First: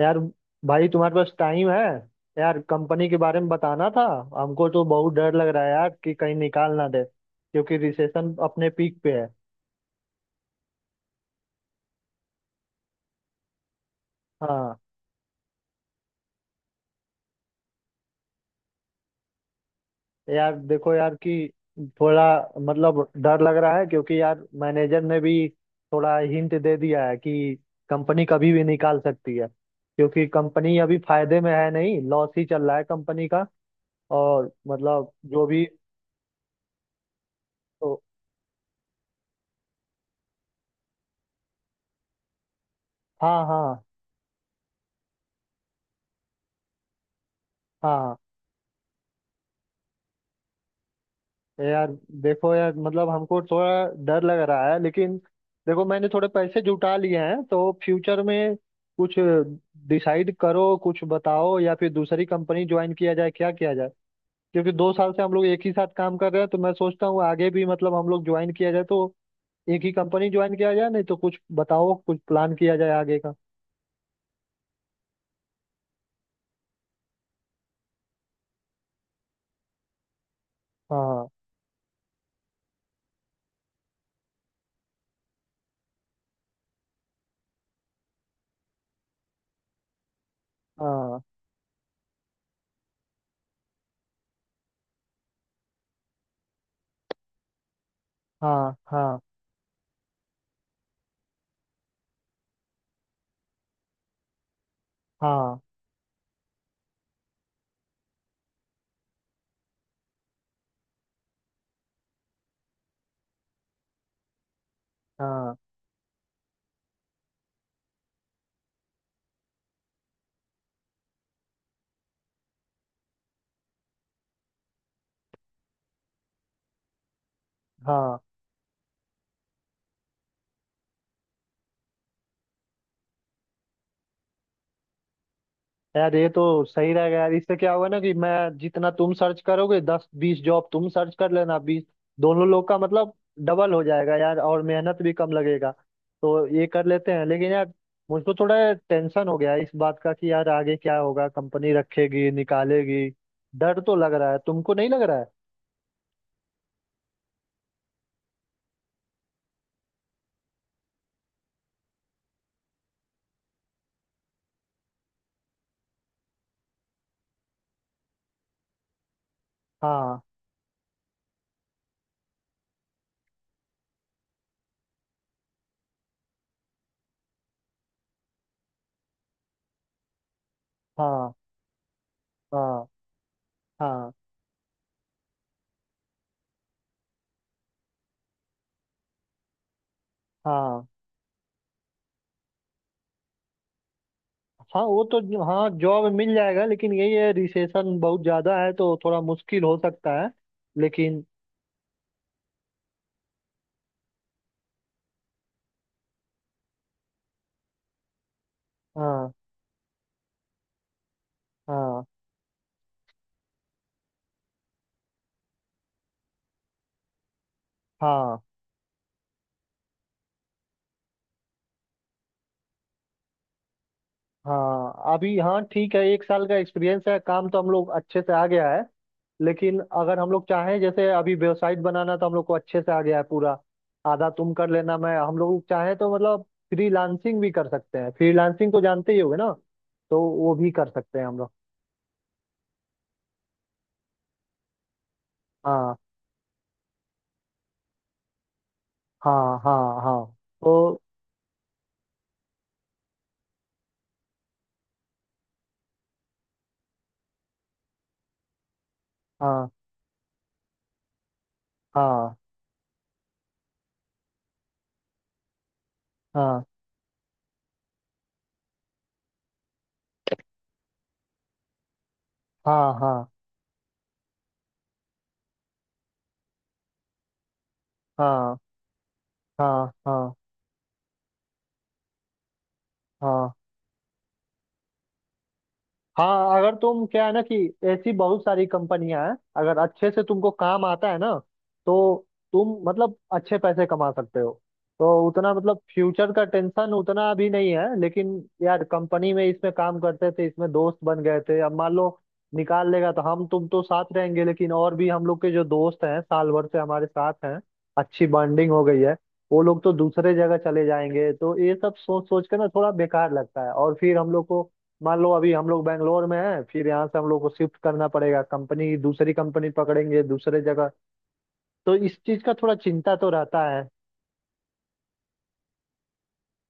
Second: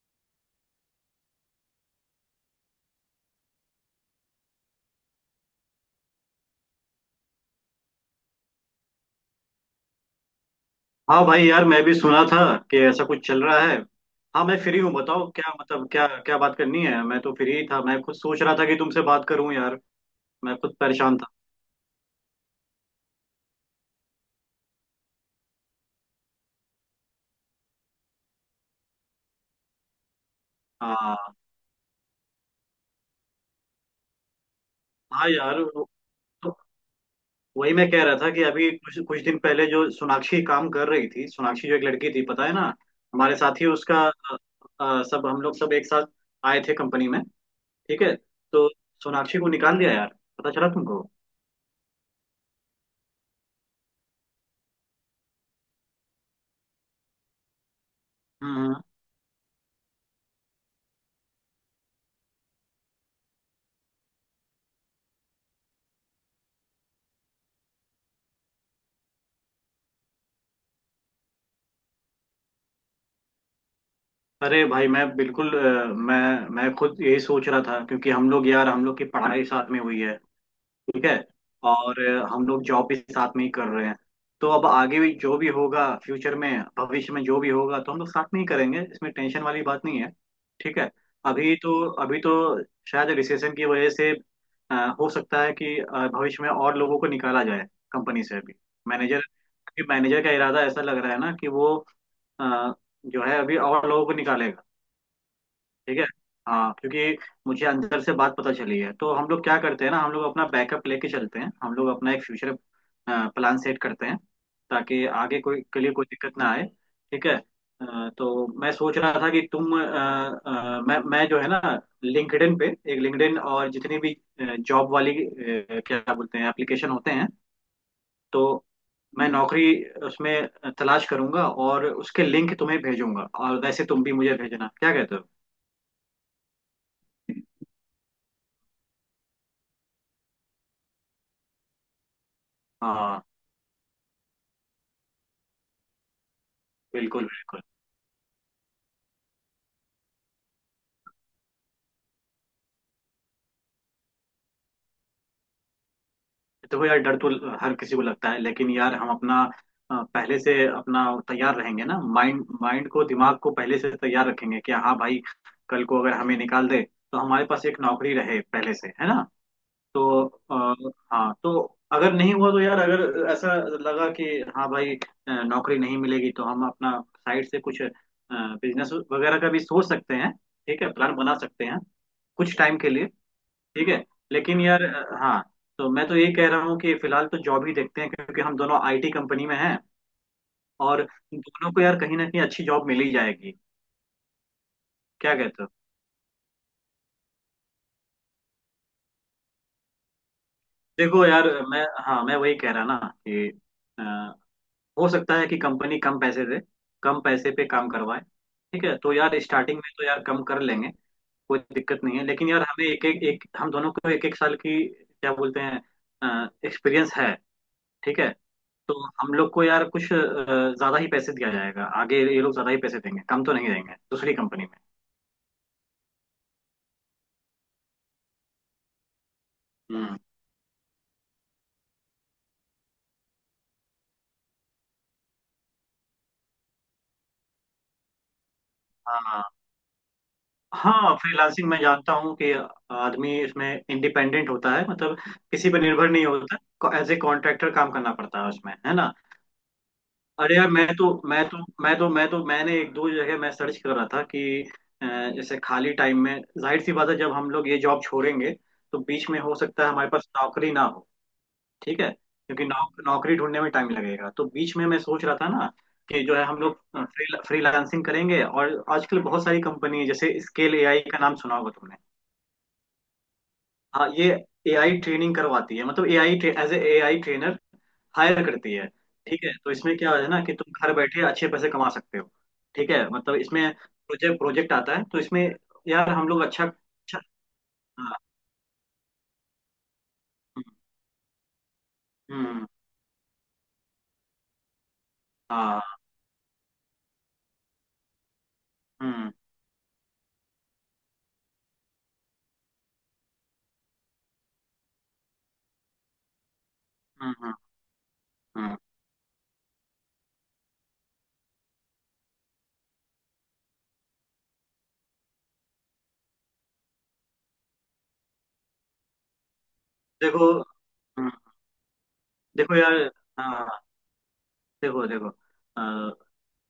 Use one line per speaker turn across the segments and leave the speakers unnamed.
यार, भाई तुम्हारे पास टाइम है? यार कंपनी के बारे में बताना था। हमको तो बहुत डर लग रहा है यार कि कहीं निकाल ना दे, क्योंकि रिसेशन अपने पीक पे है।
हाँ भाई यार, मैं भी सुना था कि ऐसा कुछ चल रहा है। हाँ, मैं
हाँ,
फ्री हूँ। बताओ क्या मतलब, क्या क्या बात करनी है। मैं तो फ्री ही था, मैं खुद सोच रहा था कि तुमसे बात करूँ यार।
यार
मैं खुद
देखो यार
परेशान था।
कि थोड़ा मतलब डर लग रहा है क्योंकि यार मैनेजर ने भी थोड़ा हिंट दे दिया है कि कंपनी कभी भी निकाल सकती है, क्योंकि कंपनी अभी
हाँ
फायदे में है नहीं, लॉस ही चल रहा है कंपनी का। और मतलब
हाँ
जो
यार,
भी।
तो वही मैं
तो,
कह रहा था कि अभी कुछ कुछ दिन पहले जो सोनाक्षी काम कर रही थी, सोनाक्षी जो एक लड़की थी, पता है ना, हमारे
हाँ
साथ ही
हाँ।
उसका सब, हम लोग सब एक साथ आए थे कंपनी में। ठीक है।
हाँ
तो सोनाक्षी को निकाल दिया यार, पता चला तुमको?
यार, देखो यार, मतलब हमको थोड़ा डर लग रहा है लेकिन देखो मैंने थोड़े पैसे जुटा लिए हैं तो फ्यूचर में कुछ डिसाइड करो, कुछ बताओ, या फिर दूसरी कंपनी ज्वाइन किया जाए, क्या किया जाए। क्योंकि 2 साल से हम लोग एक ही साथ काम कर रहे हैं तो मैं सोचता हूँ आगे भी मतलब हम लोग ज्वाइन किया जाए तो एक ही कंपनी ज्वाइन किया जाए, नहीं तो कुछ बताओ, कुछ प्लान किया जाए आगे का।
अरे भाई, मैं बिल्कुल मैं खुद यही सोच रहा था क्योंकि हम लोग यार, हम लोग की पढ़ाई साथ में हुई है। ठीक है।
हाँ
और हम लोग जॉब भी साथ में ही कर रहे हैं। तो अब आगे भी जो भी होगा फ्यूचर में, भविष्य में जो भी होगा तो हम लोग साथ में ही करेंगे। इसमें टेंशन वाली बात नहीं है। ठीक है।
हाँ।
अभी तो शायद रिसेशन की वजह से, अ, हो सकता है कि भविष्य में और लोगों को निकाला जाए कंपनी से अभी।
हाँ हाँ
मैनेजर मैनेजर का इरादा ऐसा लग रहा है ना कि वो, अ, जो है, अभी और लोगों को निकालेगा।
हाँ
ठीक है। हाँ, क्योंकि मुझे अंदर से बात पता चली है। तो हम लोग क्या करते हैं ना, हम लोग अपना बैकअप लेके चलते हैं, हम लोग अपना एक फ्यूचर प्लान सेट करते हैं, ताकि आगे
हाँ
कोई के लिए कोई दिक्कत ना आए। ठीक है। तो मैं सोच रहा था कि तुम, मैं जो है ना, लिंक्डइन पे, एक लिंक्डइन और जितनी भी जॉब वाली, क्या बोलते हैं, एप्लीकेशन होते हैं,
हाँ।
तो मैं नौकरी उसमें तलाश करूंगा और उसके लिंक तुम्हें भेजूंगा, और वैसे तुम भी मुझे भेजना। क्या कहते हो?
यार ये तो सही रहेगा यार, इससे क्या होगा ना कि मैं जितना तुम सर्च करोगे, 10 20 जॉब तुम सर्च कर लेना, बीस दोनों लोग का मतलब
हाँ,
डबल हो जाएगा यार, और मेहनत भी कम लगेगा। तो ये कर लेते
बिल्कुल
हैं, लेकिन
बिल्कुल।
यार मुझको थोड़ा टेंशन हो गया है इस बात का कि यार आगे क्या होगा, कंपनी रखेगी निकालेगी। डर तो लग रहा है, तुमको नहीं लग रहा है?
देखो यार, डर तो हर किसी को लगता है, लेकिन यार, हम अपना, पहले से अपना तैयार रहेंगे ना, माइंड माइंड को, दिमाग को पहले से तैयार रखेंगे कि हाँ भाई, कल को अगर हमें निकाल दे तो हमारे पास एक नौकरी रहे पहले से, है ना।
हाँ
तो, हाँ, तो अगर नहीं हुआ तो यार, अगर ऐसा लगा कि हाँ भाई, नौकरी नहीं मिलेगी, तो हम अपना साइड से कुछ बिजनेस वगैरह का भी सोच सकते हैं। ठीक है, प्लान
हाँ
बना सकते हैं, कुछ टाइम
हाँ
के लिए। ठीक है।
हाँ
लेकिन यार, हाँ, तो मैं तो ये कह रहा हूँ कि फिलहाल तो जॉब ही देखते हैं, क्योंकि हम दोनों आईटी कंपनी में हैं।
हाँ।
और दोनों को यार, कहीं ना कहीं अच्छी जॉब मिल ही जाएगी।
हाँ, वो
क्या
तो।
कहते
हाँ,
हो?
जॉब मिल जाएगा लेकिन यही है रिसेशन बहुत ज्यादा है तो थोड़ा मुश्किल हो सकता है। लेकिन,
देखो यार, मैं, हाँ, मैं वही कह रहा ना कि, अ, हो सकता है कि कंपनी कम पैसे दे, कम पैसे पे काम करवाए। ठीक है, तो
हाँ
यार स्टार्टिंग में तो यार कम कर लेंगे, कोई दिक्कत
हाँ
नहीं है। लेकिन यार, हमें एक एक एक हम दोनों को एक एक साल की, क्या बोलते हैं, एक्सपीरियंस है। ठीक है।
हाँ।
तो हम लोग को यार, कुछ ज्यादा ही पैसे दिया जाएगा आगे, ये लोग ज्यादा ही पैसे देंगे, कम तो नहीं देंगे दूसरी कंपनी में।
हाँ अभी हाँ ठीक है, 1 साल का एक्सपीरियंस है, काम तो हम लोग अच्छे से आ गया है। लेकिन अगर
हम्म,
हम लोग चाहें, जैसे अभी वेबसाइट बनाना तो हम लोग को अच्छे से आ गया है पूरा। आधा तुम कर लेना, मैं हम लोग चाहें तो मतलब फ्रीलांसिंग भी कर सकते हैं। फ्रीलांसिंग को जानते ही होगे
हाँ
ना? तो वो भी कर
हाँ,
सकते हैं हम लोग।
फ्रीलांसिंग मैं जानता हूँ कि आदमी इसमें इंडिपेंडेंट होता है, मतलब किसी पर
हाँ
निर्भर नहीं होता, एज ए कॉन्ट्रैक्टर काम करना पड़ता है उसमें, है ना।
हाँ हाँ। हाँ
अरे यार, मैं
तो
तो मैं तो मैं तो मैं तो मैंने एक दो जगह मैं सर्च कर रहा था कि, अ, जैसे खाली टाइम में, जाहिर सी बात है, जब हम लोग ये जॉब छोड़ेंगे तो बीच में हो
हाँ
सकता है हमारे पास नौकरी ना हो। ठीक है,
हाँ
क्योंकि नौकरी ढूंढने में टाइम लगेगा, तो बीच में मैं सोच रहा था ना, कि जो है, हम
हाँ
लोग फ्रीलांसिंग करेंगे, और आजकल बहुत सारी कंपनी है, जैसे स्केल एआई का नाम सुना होगा तुमने।
हाँ। हाँ
हाँ, ये एआई ट्रेनिंग करवाती है, मतलब AI, as a AI trainer hire
हाँ
करती है। ठीक है, तो
हाँ
इसमें क्या है
हाँ
ना कि तुम घर बैठे अच्छे पैसे कमा सकते हो। ठीक है, मतलब
हाँ
इसमें प्रोजेक्ट प्रोजेक्ट आता है, तो इसमें यार हम लोग
हाँ।
अच्छा
अगर तुम,
अच्छा।
क्या है ना कि ऐसी
हाँ,
बहुत सारी कंपनियां हैं, अगर अच्छे से तुमको
हम्म
काम आता है ना, तो
हम्म,
तुम मतलब अच्छे पैसे कमा सकते हो। तो उतना मतलब
हाँ,
फ्यूचर का टेंशन उतना अभी नहीं है, लेकिन यार
हम्म
कंपनी में इसमें काम करते थे, इसमें दोस्त बन गए थे, अब मान लो निकाल लेगा तो हम तुम तो साथ रहेंगे, लेकिन और भी हम लोग के जो दोस्त हैं, साल भर से हमारे साथ
हम्म हम्म,
हैं, अच्छी बॉन्डिंग
हम्म।
हो गई है। वो लोग तो दूसरे जगह चले जाएंगे, तो ये सब सोच सोच के ना थोड़ा बेकार लगता है। और फिर हम लोग को, मान लो अभी हम लोग बैंगलोर में हैं, फिर यहाँ से हम लोग को शिफ्ट करना पड़ेगा कंपनी, दूसरी कंपनी पकड़ेंगे
देखो,
दूसरे जगह,
हम्म,
तो इस चीज का थोड़ा
देखो यार,
चिंता तो रहता
हाँ,
है।
देखो देखो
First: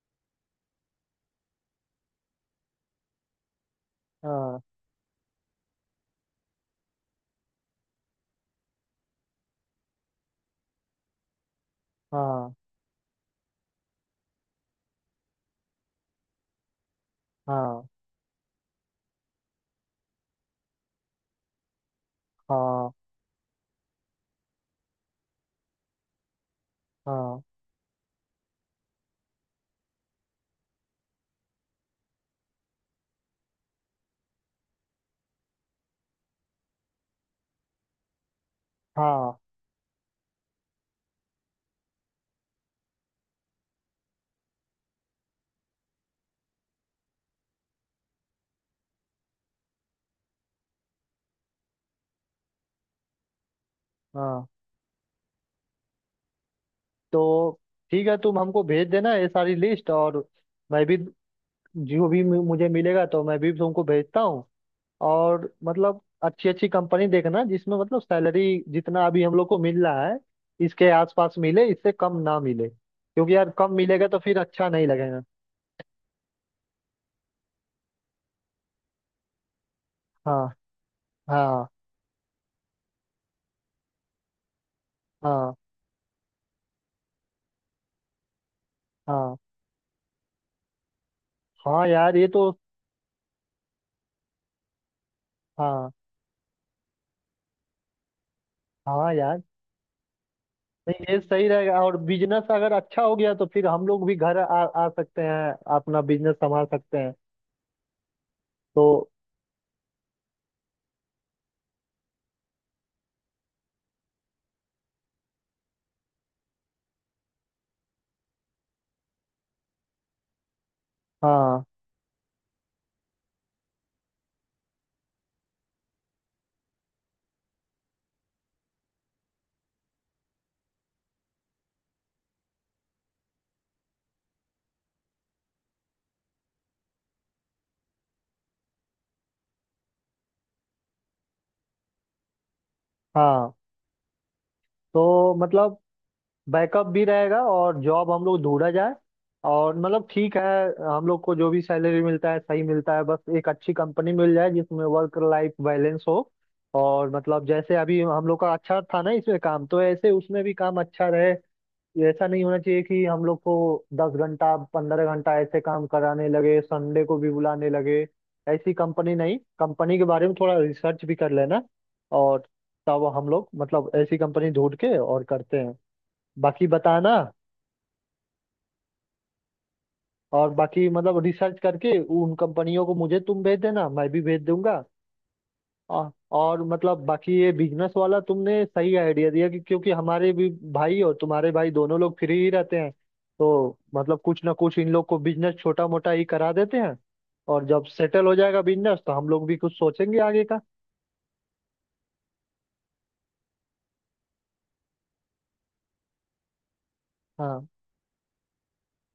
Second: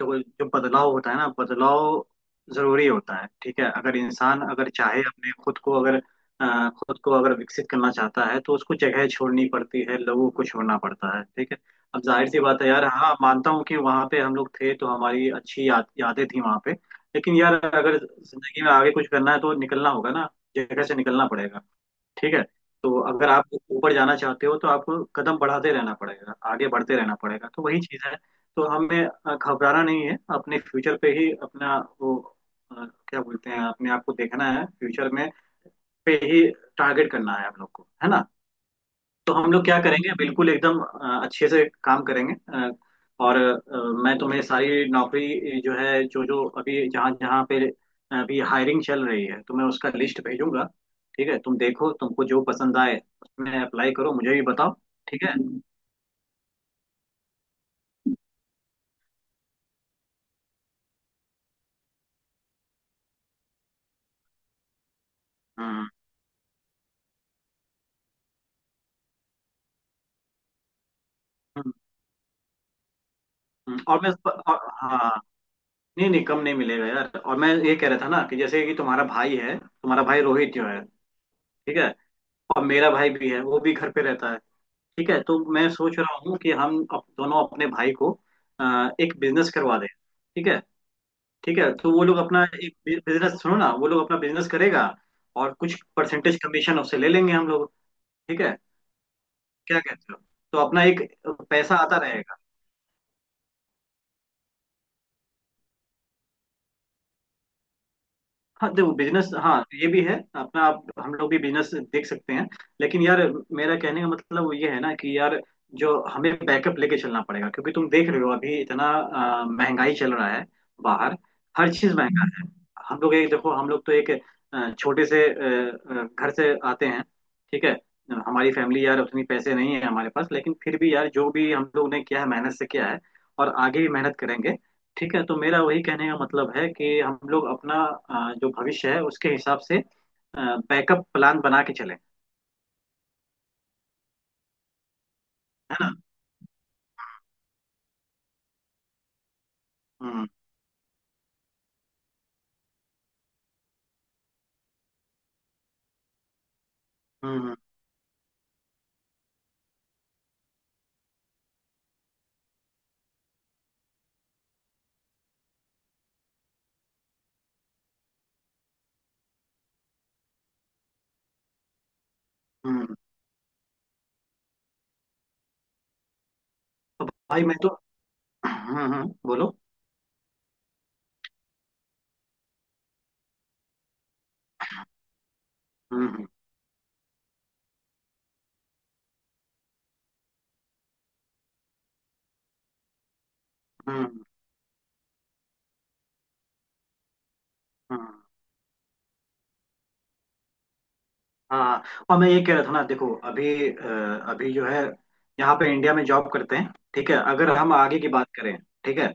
देखो जो बदलाव होता है ना, बदलाव जरूरी होता है। ठीक है। अगर इंसान
हाँ
अगर चाहे अपने खुद को अगर, खुद को अगर विकसित करना चाहता है तो उसको जगह छोड़नी पड़ती है, लोगों को छोड़ना पड़ता है। ठीक है। अब जाहिर सी
हाँ
बात है यार, हाँ, मानता हूँ कि वहाँ पे हम लोग थे तो हमारी अच्छी यादें थी वहाँ पे। लेकिन यार,
हाँ
अगर जिंदगी में आगे कुछ करना है तो निकलना होगा ना, जगह से निकलना पड़ेगा। ठीक है।
हाँ
तो अगर आप ऊपर जाना चाहते हो तो आपको कदम बढ़ाते रहना पड़ेगा, आगे बढ़ते रहना
हाँ
पड़ेगा, तो वही चीज है। तो हमें घबराना नहीं है, अपने फ्यूचर पे ही अपना वो, क्या बोलते हैं, अपने आप को देखना है फ्यूचर में पे ही, टारगेट करना है हम लोग को, है ना। तो
हाँ
हम लोग क्या करेंगे, बिल्कुल एकदम अच्छे से काम करेंगे, और मैं तुम्हें सारी नौकरी जो है, जो जो अभी जहाँ जहाँ पे अभी हायरिंग चल रही है, तो मैं उसका लिस्ट भेजूंगा। ठीक है, तुम देखो तुमको जो पसंद आए उसमें अप्लाई करो, मुझे भी
हाँ।
बताओ। ठीक है।
तो ठीक है, तुम हमको भेज देना ये सारी लिस्ट, और मैं भी जो भी मुझे मिलेगा तो मैं भी तुमको भेजता हूँ। और
हम्म,
मतलब अच्छी अच्छी कंपनी देखना जिसमें मतलब सैलरी जितना अभी हम लोग को मिल रहा है इसके आसपास मिले, इससे कम ना मिले, क्योंकि यार कम
और
मिलेगा
मैं
तो फिर
और,
अच्छा नहीं
हाँ,
लगेगा।
नहीं नहीं, कम नहीं मिलेगा यार। और मैं ये कह रहा था ना, कि जैसे कि तुम्हारा भाई है, तुम्हारा भाई रोहित
हाँ
जो है।
हाँ
ठीक है। और मेरा भाई भी है, वो भी घर पे रहता है। ठीक है। तो
हाँ
मैं सोच रहा हूँ कि हम दोनों अपने भाई को एक
हाँ
बिजनेस करवा दें। ठीक है। ठीक है,
हाँ।
तो वो
यार,
लोग
ये
अपना
तो
एक बिजनेस, सुनो ना, वो लोग अपना बिजनेस करेगा, और कुछ
हाँ
परसेंटेज कमीशन उससे ले लेंगे हम लोग। ठीक है।
हाँ। यार
क्या कहते हो। तो अपना एक,
नहीं, ये सही
पैसा
रहेगा, और
आता रहेगा।
बिजनेस अगर अच्छा हो गया तो फिर हम लोग भी घर आ सकते हैं, अपना बिजनेस संभाल सकते हैं।
हाँ, देखो
तो
बिजनेस, हाँ ये भी है, अपना आप हम लोग भी बिजनेस देख सकते हैं। लेकिन यार, मेरा कहने का मतलब वो ये है ना, कि यार जो हमें बैकअप लेके चलना पड़ेगा, क्योंकि तुम देख रहे हो अभी इतना, महंगाई चल रहा है बाहर।
हाँ
हर चीज महंगा है। हम लोग एक, देखो हम लोग तो एक, छोटे से, घर से आते हैं। ठीक है। हमारी फैमिली, यार उतनी पैसे नहीं है हमारे पास, लेकिन फिर भी यार, जो भी हम लोग ने किया है मेहनत से किया है, और आगे भी मेहनत करेंगे। ठीक है। तो मेरा वही कहने का मतलब है कि हम लोग अपना, जो भविष्य है उसके हिसाब से बैकअप प्लान बना के चलें,
हाँ। तो
है
मतलब
ना।
बैकअप भी रहेगा और जॉब हम लोग ढूंढा जाए। और मतलब
हम्म
ठीक है, हम लोग को जो भी सैलरी मिलता है सही मिलता है, बस एक अच्छी कंपनी मिल जाए जिसमें वर्क लाइफ बैलेंस हो। और मतलब
हम्म,
जैसे अभी हम लोग का अच्छा था ना इसमें काम, तो ऐसे उसमें भी काम अच्छा रहे। ये ऐसा नहीं होना चाहिए कि हम लोग को 10 घंटा 15 घंटा ऐसे काम कराने लगे, संडे को भी बुलाने लगे। ऐसी कंपनी नहीं, कंपनी के बारे में थोड़ा रिसर्च भी कर लेना। और
हम्म हम्म।
तब हम लोग मतलब ऐसी कंपनी ढूंढ के और करते हैं। बाकी
तो
बताना।
भाई मैं तो, हम्म, बोलो।
और बाकी मतलब रिसर्च करके उन कंपनियों को मुझे तुम भेज देना, मैं भी भेज दूंगा। और,
हम्म,
और मतलब बाकी ये बिजनेस वाला तुमने सही आइडिया दिया कि क्योंकि हमारे भी भाई और तुम्हारे भाई दोनों लोग फ्री ही रहते हैं, तो मतलब
हम्म
कुछ ना कुछ इन लोग को बिजनेस छोटा मोटा ही करा देते हैं। और जब
हम्म।
सेटल हो जाएगा बिजनेस तो हम लोग भी कुछ सोचेंगे आगे का।
हाँ, और मैं ये कह रहा था ना, देखो अभी, अभी जो है यहाँ पे इंडिया में जॉब करते हैं। ठीक है। अगर
हाँ
हम आगे की बात करें, ठीक है,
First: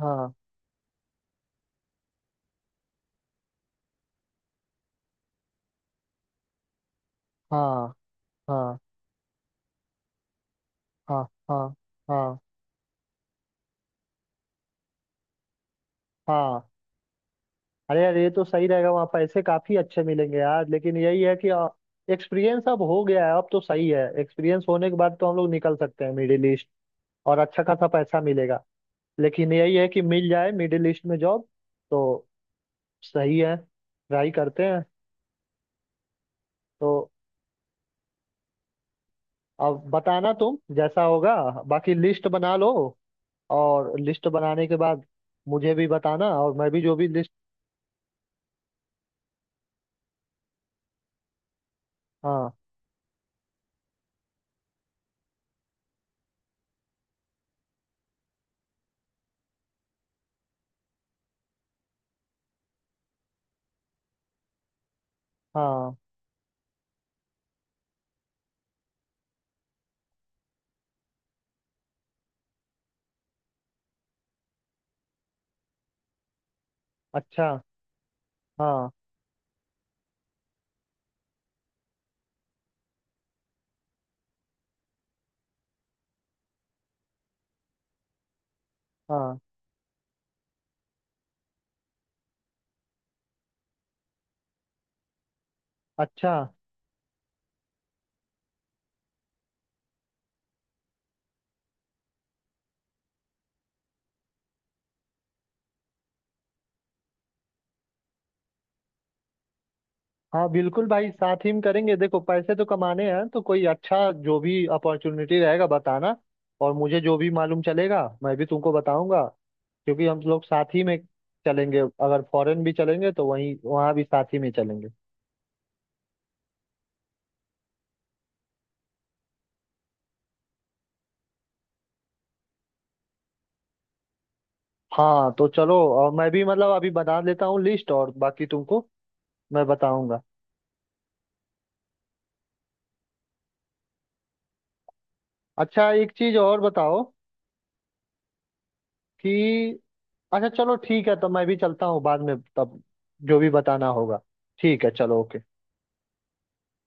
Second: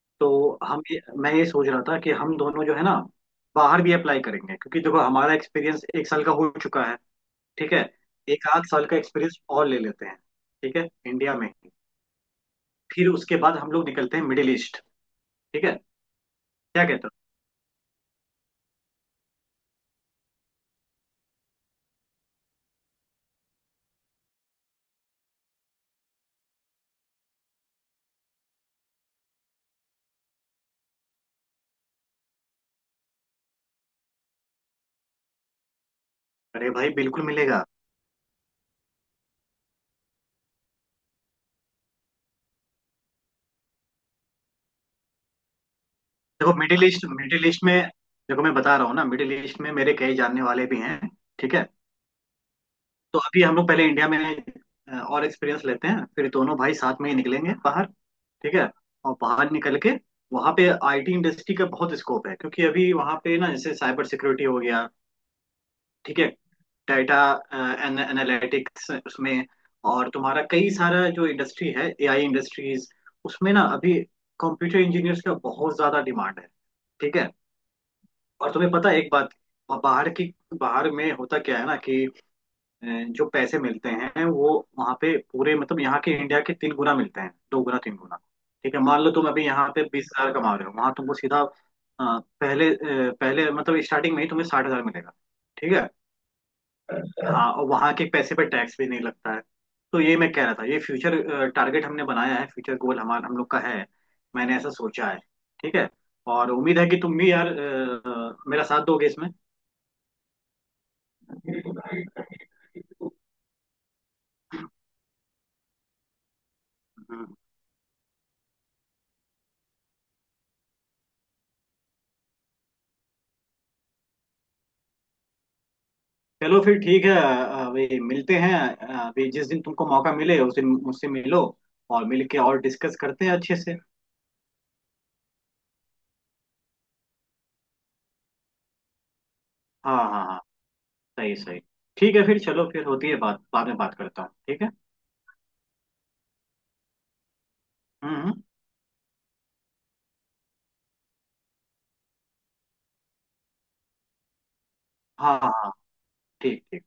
हाँ
तो हम ये, मैं ये सोच रहा था कि हम दोनों जो है ना, बाहर भी अप्लाई करेंगे, क्योंकि देखो हमारा एक्सपीरियंस एक साल का हो चुका है। ठीक है।
हाँ
एक आध
हाँ
साल का एक्सपीरियंस और ले लेते हैं, ठीक है,
हाँ
इंडिया में।
हाँ हाँ
फिर उसके बाद हम लोग निकलते हैं मिडिल ईस्ट। ठीक है।
हाँ।
क्या कहते हो?
अरे यार ये तो सही रहेगा, वहाँ पैसे काफी अच्छे मिलेंगे यार, लेकिन यही है कि एक्सपीरियंस अब हो गया है, अब तो सही है, एक्सपीरियंस होने के बाद तो हम लोग निकल सकते हैं मिडिल ईस्ट, और अच्छा खासा पैसा मिलेगा। लेकिन यही है कि मिल जाए मिडिल ईस्ट में जॉब। तो सही है, ट्राई करते हैं।
अरे भाई,
तो
बिल्कुल मिलेगा।
अब बताना, तुम जैसा होगा। बाकी लिस्ट बना लो, और लिस्ट बनाने के बाद मुझे भी बताना,
देखो
और मैं भी
मिडिल
जो
ईस्ट
भी लिस्ट।
मिडिल ईस्ट में, देखो मैं बता रहा हूँ ना, मिडिल ईस्ट में मेरे कई जानने वाले भी हैं। ठीक है।
हाँ
तो अभी हम लोग पहले इंडिया में और एक्सपीरियंस लेते हैं, फिर दोनों भाई साथ में ही निकलेंगे बाहर। ठीक है। और बाहर निकल के वहाँ पे आईटी इंडस्ट्री का बहुत स्कोप है, क्योंकि अभी वहाँ पे ना, जैसे साइबर सिक्योरिटी हो गया,
हाँ।
ठीक है, डाटा एनालिटिक्स उसमें, और तुम्हारा कई सारा जो इंडस्ट्री है, एआई इंडस्ट्रीज, उसमें ना अभी कंप्यूटर इंजीनियर्स का बहुत ज्यादा डिमांड है। ठीक है।
अच्छा।
और तुम्हें पता
हाँ
है एक बात, और बाहर की, बाहर में होता क्या है ना कि जो पैसे मिलते हैं, वो वहाँ पे पूरे, मतलब यहाँ के इंडिया के तीन गुना मिलते हैं, दो गुना तीन गुना। ठीक है। मान लो तुम
हाँ।
अभी यहाँ पे 20,000 कमा रहे हो, वहाँ तुमको सीधा, पहले, पहले मतलब स्टार्टिंग में ही तुम्हें 60,000 मिलेगा। ठीक है।
अच्छा।
हाँ, और वहाँ के पैसे पे टैक्स भी नहीं लगता है। तो ये मैं कह रहा था, ये फ्यूचर टारगेट हमने बनाया है, फ्यूचर गोल हमारा, हम लोग का है, मैंने ऐसा सोचा है। ठीक है। और उम्मीद है कि तुम भी यार, मेरा साथ दोगे इसमें।
हाँ, बिल्कुल भाई, साथ ही में करेंगे। देखो पैसे तो कमाने हैं, तो कोई अच्छा जो भी अपॉर्चुनिटी रहेगा बताना, और मुझे जो भी
हम्म,
मालूम चलेगा मैं भी तुमको बताऊंगा, क्योंकि हम लोग साथ ही में चलेंगे, अगर फॉरेन भी चलेंगे तो वहीं, वहाँ भी साथ ही में चलेंगे।
चलो फिर, ठीक है, अभी मिलते हैं, अभी जिस दिन तुमको मौका मिले उस दिन मुझसे मिलो, और मिल के और डिस्कस करते हैं अच्छे से।
हाँ, तो चलो, और मैं भी मतलब अभी बना लेता हूँ लिस्ट, और बाकी तुमको मैं
हाँ
बताऊंगा।
हाँ हाँ, सही सही, ठीक है। फिर चलो, फिर होती है बात, बाद में बात करता हूँ, ठीक है।
अच्छा एक चीज और बताओ
हम्म हम्म,
कि, अच्छा चलो ठीक है, तो मैं भी चलता हूँ, बाद में तब जो भी बताना होगा। ठीक है, चलो,
हाँ
ओके।
हाँ हाँ, ठीक ठीक।